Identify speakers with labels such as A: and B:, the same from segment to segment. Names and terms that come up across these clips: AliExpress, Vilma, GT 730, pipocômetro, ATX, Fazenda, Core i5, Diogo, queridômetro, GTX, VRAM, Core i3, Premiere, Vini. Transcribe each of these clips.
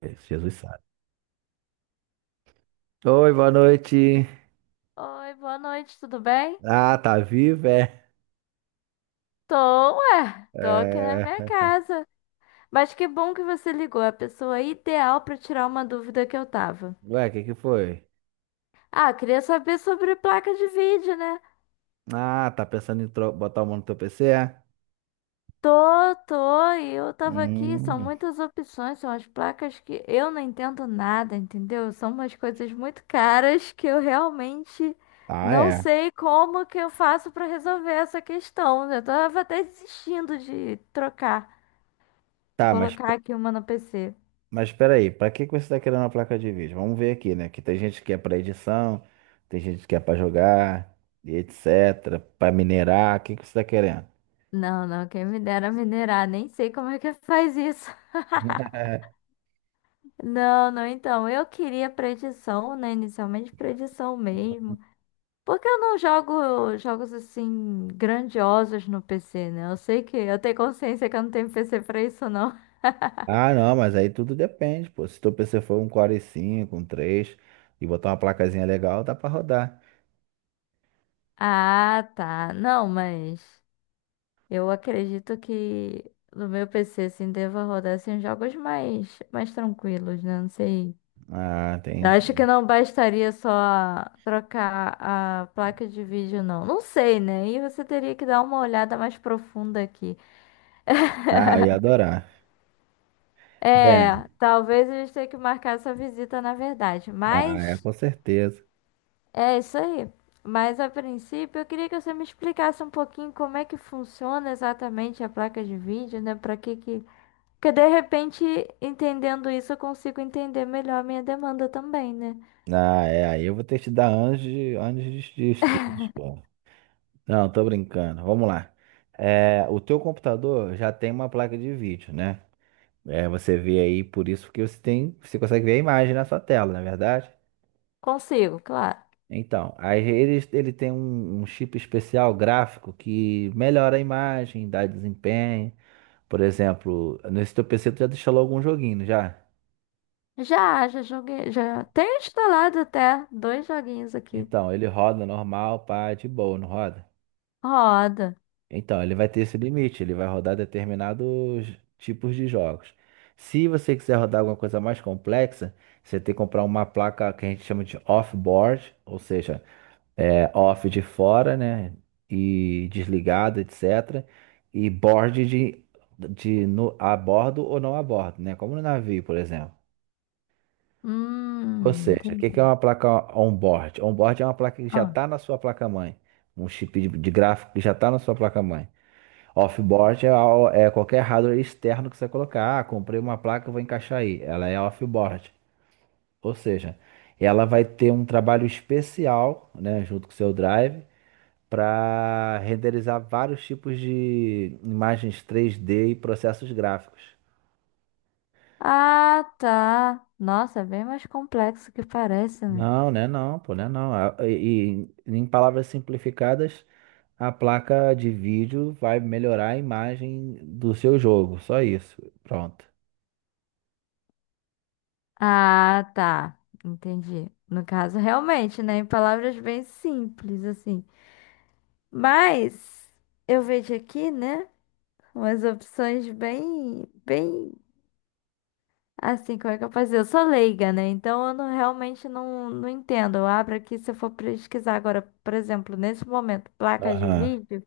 A: Esse Jesus sabe. Oi, boa noite.
B: Oi, boa noite, tudo bem?
A: Ah, tá vivo, é?
B: Tô, ué, tô aqui na
A: É.
B: minha casa. Mas que bom que você ligou, a pessoa ideal pra tirar uma dúvida que eu tava.
A: Ué, o que que foi?
B: Ah, queria saber sobre placa de vídeo, né?
A: Ah, tá pensando em botar o mão no teu PC, é?
B: Tô, e eu tava aqui, são
A: Hum.
B: muitas opções, são as placas que eu não entendo nada, entendeu? São umas coisas muito caras que eu realmente
A: Ah,
B: não
A: é.
B: sei como que eu faço pra resolver essa questão. Eu tava até desistindo de trocar, de
A: Tá, mas,
B: colocar aqui uma no PC.
A: mas peraí, pra que que você tá querendo uma placa de vídeo? Vamos ver aqui, né? Que tem gente que é pra edição, tem gente que é pra jogar, e etc. Pra minerar, o que que você tá querendo?
B: Não, não, quem me dera minerar, nem sei como é que faz isso. Não, não, então, eu queria predição, né? Inicialmente predição mesmo. Porque eu não jogo jogos assim grandiosos no PC, né? Eu sei que eu tenho consciência que eu não tenho PC pra isso, não.
A: Ah, não, mas aí tudo depende, pô. Se teu PC for um Core i cinco um três e botar uma placazinha legal, dá pra rodar.
B: Ah, tá. Não, mas eu acredito que no meu PC, assim, deva rodar assim, jogos mais, mais tranquilos, né? Não sei.
A: Ah,
B: Eu acho que
A: entendi.
B: não bastaria só trocar a placa de vídeo, não. Não sei, né? E você teria que dar uma olhada mais profunda aqui.
A: Ah, eu ia adorar. É,
B: É, talvez a gente tenha que marcar essa visita, na verdade.
A: ah, é,
B: Mas
A: com certeza.
B: é isso aí. Mas a princípio, eu queria que você me explicasse um pouquinho como é que funciona exatamente a placa de vídeo, né? Pra que que. Porque de repente, entendendo isso, eu consigo entender melhor a minha demanda também, né?
A: Ah, é, aí eu vou ter que te dar anos de estudos, pô. Não, tô brincando. Vamos lá. É, o teu computador já tem uma placa de vídeo, né? É, você vê aí, por isso que você tem, você consegue ver a imagem na sua tela, não é verdade?
B: Consigo, claro.
A: Então, aí ele tem um chip especial gráfico que melhora a imagem, dá desempenho. Por exemplo, nesse teu PC tu já instalou algum joguinho, não já?
B: Já, já joguei, já tenho instalado até dois joguinhos aqui.
A: Então, ele roda normal, pá, de boa, não roda?
B: Roda.
A: Então, ele vai ter esse limite, ele vai rodar determinados tipos de jogos. Se você quiser rodar alguma coisa mais complexa, você tem que comprar uma placa que a gente chama de off-board, ou seja, é off de fora, né? E desligado, etc. E board de no, a bordo ou não a bordo, né? Como no navio, por exemplo. Ou seja, o que que é
B: Entendi.
A: uma placa onboard? Onboard é uma placa que já
B: Ah,
A: está na sua placa-mãe. Um chip de gráfico que já está na sua placa-mãe. Offboard é, é qualquer hardware externo que você colocar. Ah, comprei uma placa, vou encaixar aí. Ela é offboard. Ou seja, ela vai ter um trabalho especial, né, junto com o seu drive, para renderizar vários tipos de imagens 3D e processos gráficos.
B: Ah, tá. Nossa, é bem mais complexo que parece, né?
A: Não, né? Não, pô, né? Não. E em palavras simplificadas, a placa de vídeo vai melhorar a imagem do seu jogo. Só isso. Pronto.
B: Ah, tá. Entendi. No caso, realmente, né? Em palavras bem simples, assim. Mas eu vejo aqui, né? Umas opções bem, bem assim, como é que eu posso dizer? Eu sou leiga, né? Então eu não, realmente não, não entendo. Eu abro aqui, se eu for pesquisar agora, por exemplo, nesse momento, placas de
A: Aham.
B: vídeo,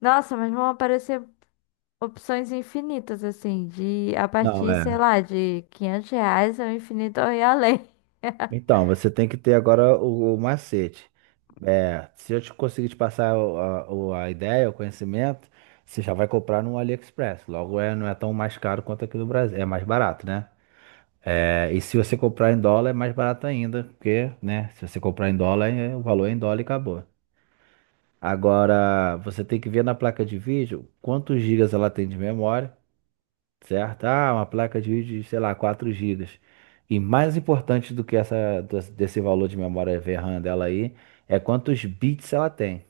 B: nossa, mas vão aparecer opções infinitas, assim, de a
A: Não,
B: partir, sei
A: é.
B: lá, de 500 reais ao infinito e além.
A: Então, você tem que ter agora o macete. É, se eu te conseguir te passar a ideia, o conhecimento, você já vai comprar no AliExpress. Logo, é, não é tão mais caro quanto aqui no Brasil. É mais barato, né? É, e se você comprar em dólar é mais barato ainda, porque, né, se você comprar em dólar, o valor é em dólar e acabou. Agora, você tem que ver na placa de vídeo quantos gigas ela tem de memória, certo? Ah, uma placa de vídeo de, sei lá, 4 gigas. E mais importante do que essa, desse valor de memória VRAM dela aí, é quantos bits ela tem.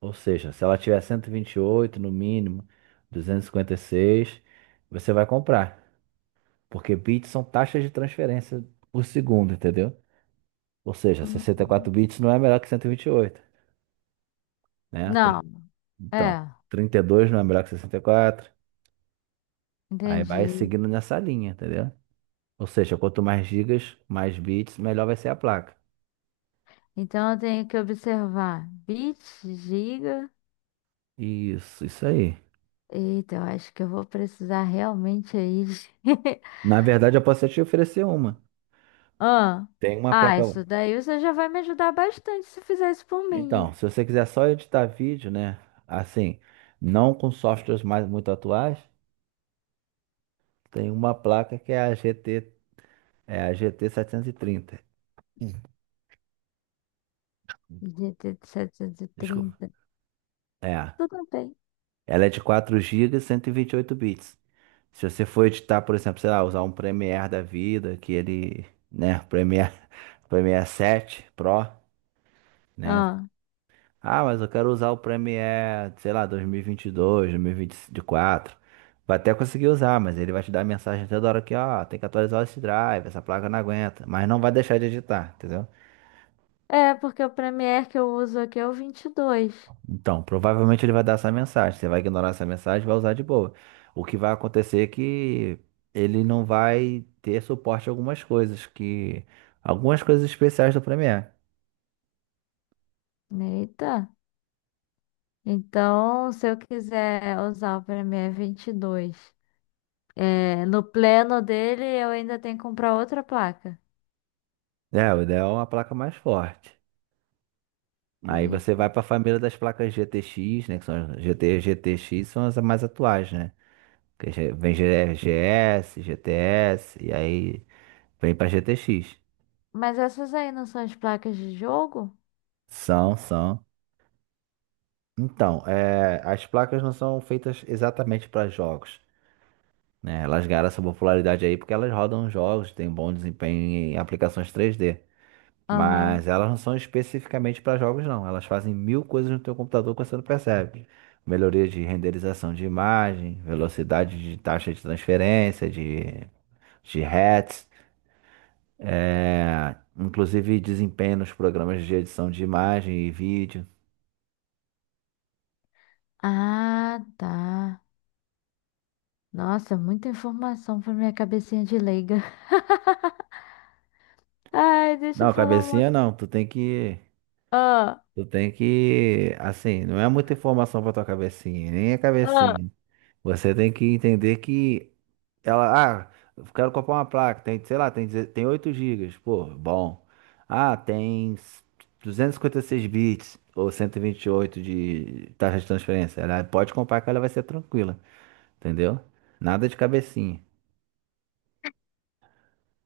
A: Ou seja, se ela tiver 128 no mínimo, 256, você vai comprar. Porque bits são taxas de transferência por segundo, entendeu? Ou seja, sessenta e
B: Hum.
A: quatro bits não é melhor que cento e vinte e oito, né?
B: Não,
A: Então,
B: é,
A: 32 não é melhor que 64. Aí vai
B: entendi.
A: seguindo nessa linha, entendeu? Ou seja, quanto mais gigas, mais bits, melhor vai ser a placa.
B: Então eu tenho que observar bits giga.
A: Isso aí.
B: Eita, eu acho que eu vou precisar realmente aí de
A: Na verdade, eu posso até te oferecer uma.
B: Ah,
A: Tem uma
B: ah,
A: placa.
B: isso daí você já vai me ajudar bastante se fizer isso por
A: Então,
B: mim.
A: se você quiser só editar vídeo, né? Assim, não com softwares mais muito atuais, tem uma placa que é a GT 730. Hum.
B: GT
A: Desculpa.
B: 30.
A: É.
B: Tudo bem.
A: Ela é de 4 gigas, 128 bits. Se você for editar, por exemplo, sei lá, usar um Premiere da vida, que ele, né, Premiere, Premiere 7 Pro, né?
B: Ah,
A: Ah, mas eu quero usar o Premiere, sei lá, dois mil e vinte e dois, dois mil e vinte e quatro. Vai até conseguir usar, mas ele vai te dar mensagem toda hora que, ó, tem que atualizar esse drive, essa placa não aguenta, mas não vai deixar de editar, entendeu?
B: é, porque o Premiere que eu uso aqui é o 22.
A: Então, provavelmente ele vai dar essa mensagem. Você vai ignorar essa mensagem, e vai usar de boa. O que vai acontecer é que ele não vai ter suporte a algumas coisas especiais do Premiere.
B: Eita. Então, se eu quiser usar o Premiere 22, é, no pleno dele, eu ainda tenho que comprar outra placa.
A: É, o ideal é uma placa mais forte. Aí você
B: Eita.
A: vai para a família das placas GTX, né, que são as GT, GTX são as mais atuais, né? Que já vem GS, GTS e aí vem para GTX.
B: Mas essas aí não são as placas de jogo?
A: São, são. Então, é, as placas não são feitas exatamente para jogos. Né? Elas ganharam essa popularidade aí porque elas rodam jogos, têm bom desempenho em aplicações 3D.
B: Aham.
A: Mas elas não são especificamente para jogos, não. Elas fazem mil coisas no teu computador que você não percebe. Melhoria de renderização de imagem, velocidade de taxa de transferência, de hertz, é, inclusive desempenho nos programas de edição de imagem e vídeo.
B: Ah, tá. Nossa, muita informação para minha cabecinha de leiga. Ai, deixa eu
A: Não,
B: falar uma
A: cabecinha
B: coisa.
A: não, tu tem que,
B: Ah,
A: tu tem que, assim, não é muita informação para tua cabecinha, nem é
B: ah,
A: cabecinha. Você tem que entender que ela, ah, eu quero comprar uma placa, tem, sei lá, tem, tem 8 gigas, pô, bom. Ah, tem 256 bits ou cento e vinte e oito de taxa de transferência. Ela pode comprar que ela vai ser tranquila, entendeu? Nada de cabecinha.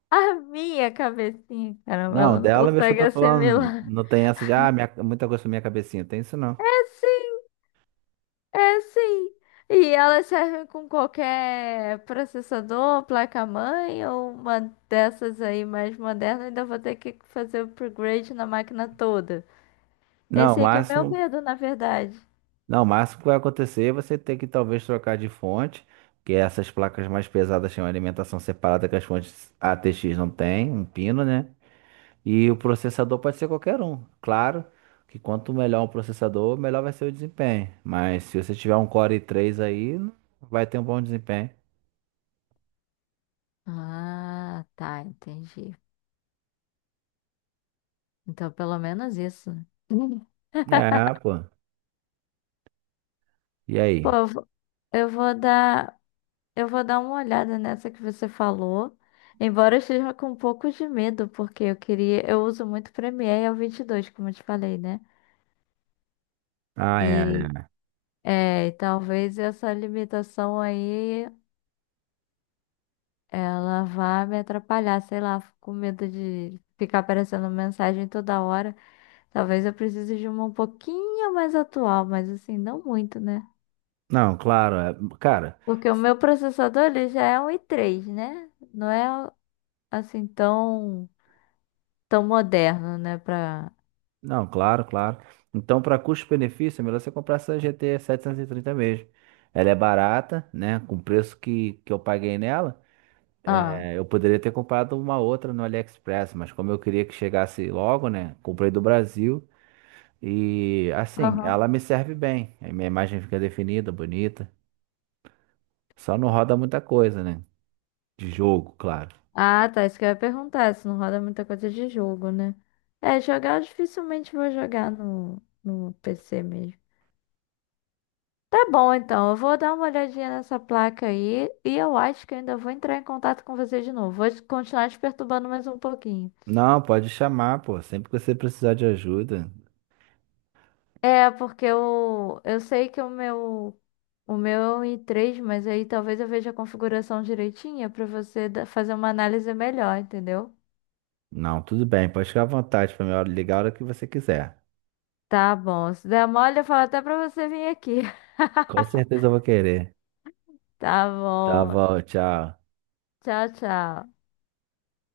B: a minha cabecinha, caramba,
A: Não,
B: ela não
A: dela, veja, eu
B: consegue
A: tô falando,
B: assimilar.
A: não tem essa de, ah, minha, muita coisa pra minha cabecinha, tem isso não.
B: É sim, é sim. E elas servem com qualquer processador, placa-mãe ou uma dessas aí mais moderna. Ainda vou ter que fazer upgrade na máquina toda.
A: Não, o
B: Esse aí que é meu
A: máximo
B: medo, na verdade.
A: Não, o máximo que vai acontecer é você ter que talvez trocar de fonte, que essas placas mais pesadas têm uma alimentação separada que as fontes ATX não têm, um pino, né? E o processador pode ser qualquer um. Claro que quanto melhor um processador, melhor vai ser o desempenho. Mas se você tiver um Core i3 aí, vai ter um bom desempenho.
B: Ah, tá, entendi. Então, pelo menos isso.
A: É, pô. E
B: Pô,
A: aí?
B: eu vou dar. Eu vou dar uma olhada nessa que você falou. Embora eu esteja com um pouco de medo, porque eu queria, eu uso muito Premiere e o 22, como eu te falei, né?
A: Ah, é.
B: E
A: É.
B: é, e talvez essa limitação aí ela vá me atrapalhar, sei lá, fico com medo de ficar aparecendo mensagem toda hora. Talvez eu precise de uma um pouquinho mais atual, mas assim, não muito, né?
A: Não, claro, cara.
B: Porque o meu processador ele já é um i3, né? Não é assim tão tão moderno, né, para
A: Não, claro, claro. Então, para custo-benefício, é melhor você comprar essa GT 730 mesmo. Ela é barata, né? Com o preço que eu paguei nela,
B: Ah,
A: é, eu poderia ter comprado uma outra no AliExpress, mas como eu queria que chegasse logo, né? Comprei do Brasil e, assim,
B: aham.
A: ela me serve bem. A minha imagem fica definida, bonita. Só não roda muita coisa, né? De jogo, claro.
B: Ah, tá. Isso que eu ia perguntar, se não roda muita coisa de jogo, né? É, jogar eu dificilmente vou jogar no PC mesmo. Tá bom, então. Eu vou dar uma olhadinha nessa placa aí e eu acho que eu ainda vou entrar em contato com você de novo. Vou continuar te perturbando mais um pouquinho.
A: Não, pode chamar, pô. Sempre que você precisar de ajuda.
B: É, porque eu sei que o meu é um i3, mas aí talvez eu veja a configuração direitinha pra você fazer uma análise melhor, entendeu?
A: Não, tudo bem. Pode ficar à vontade para me ligar a hora que você quiser.
B: Tá bom. Se der mole, eu falo até pra você vir aqui.
A: Com certeza eu vou querer.
B: Tá
A: Tá
B: bom.
A: bom, tchau.
B: Tchau, tchau.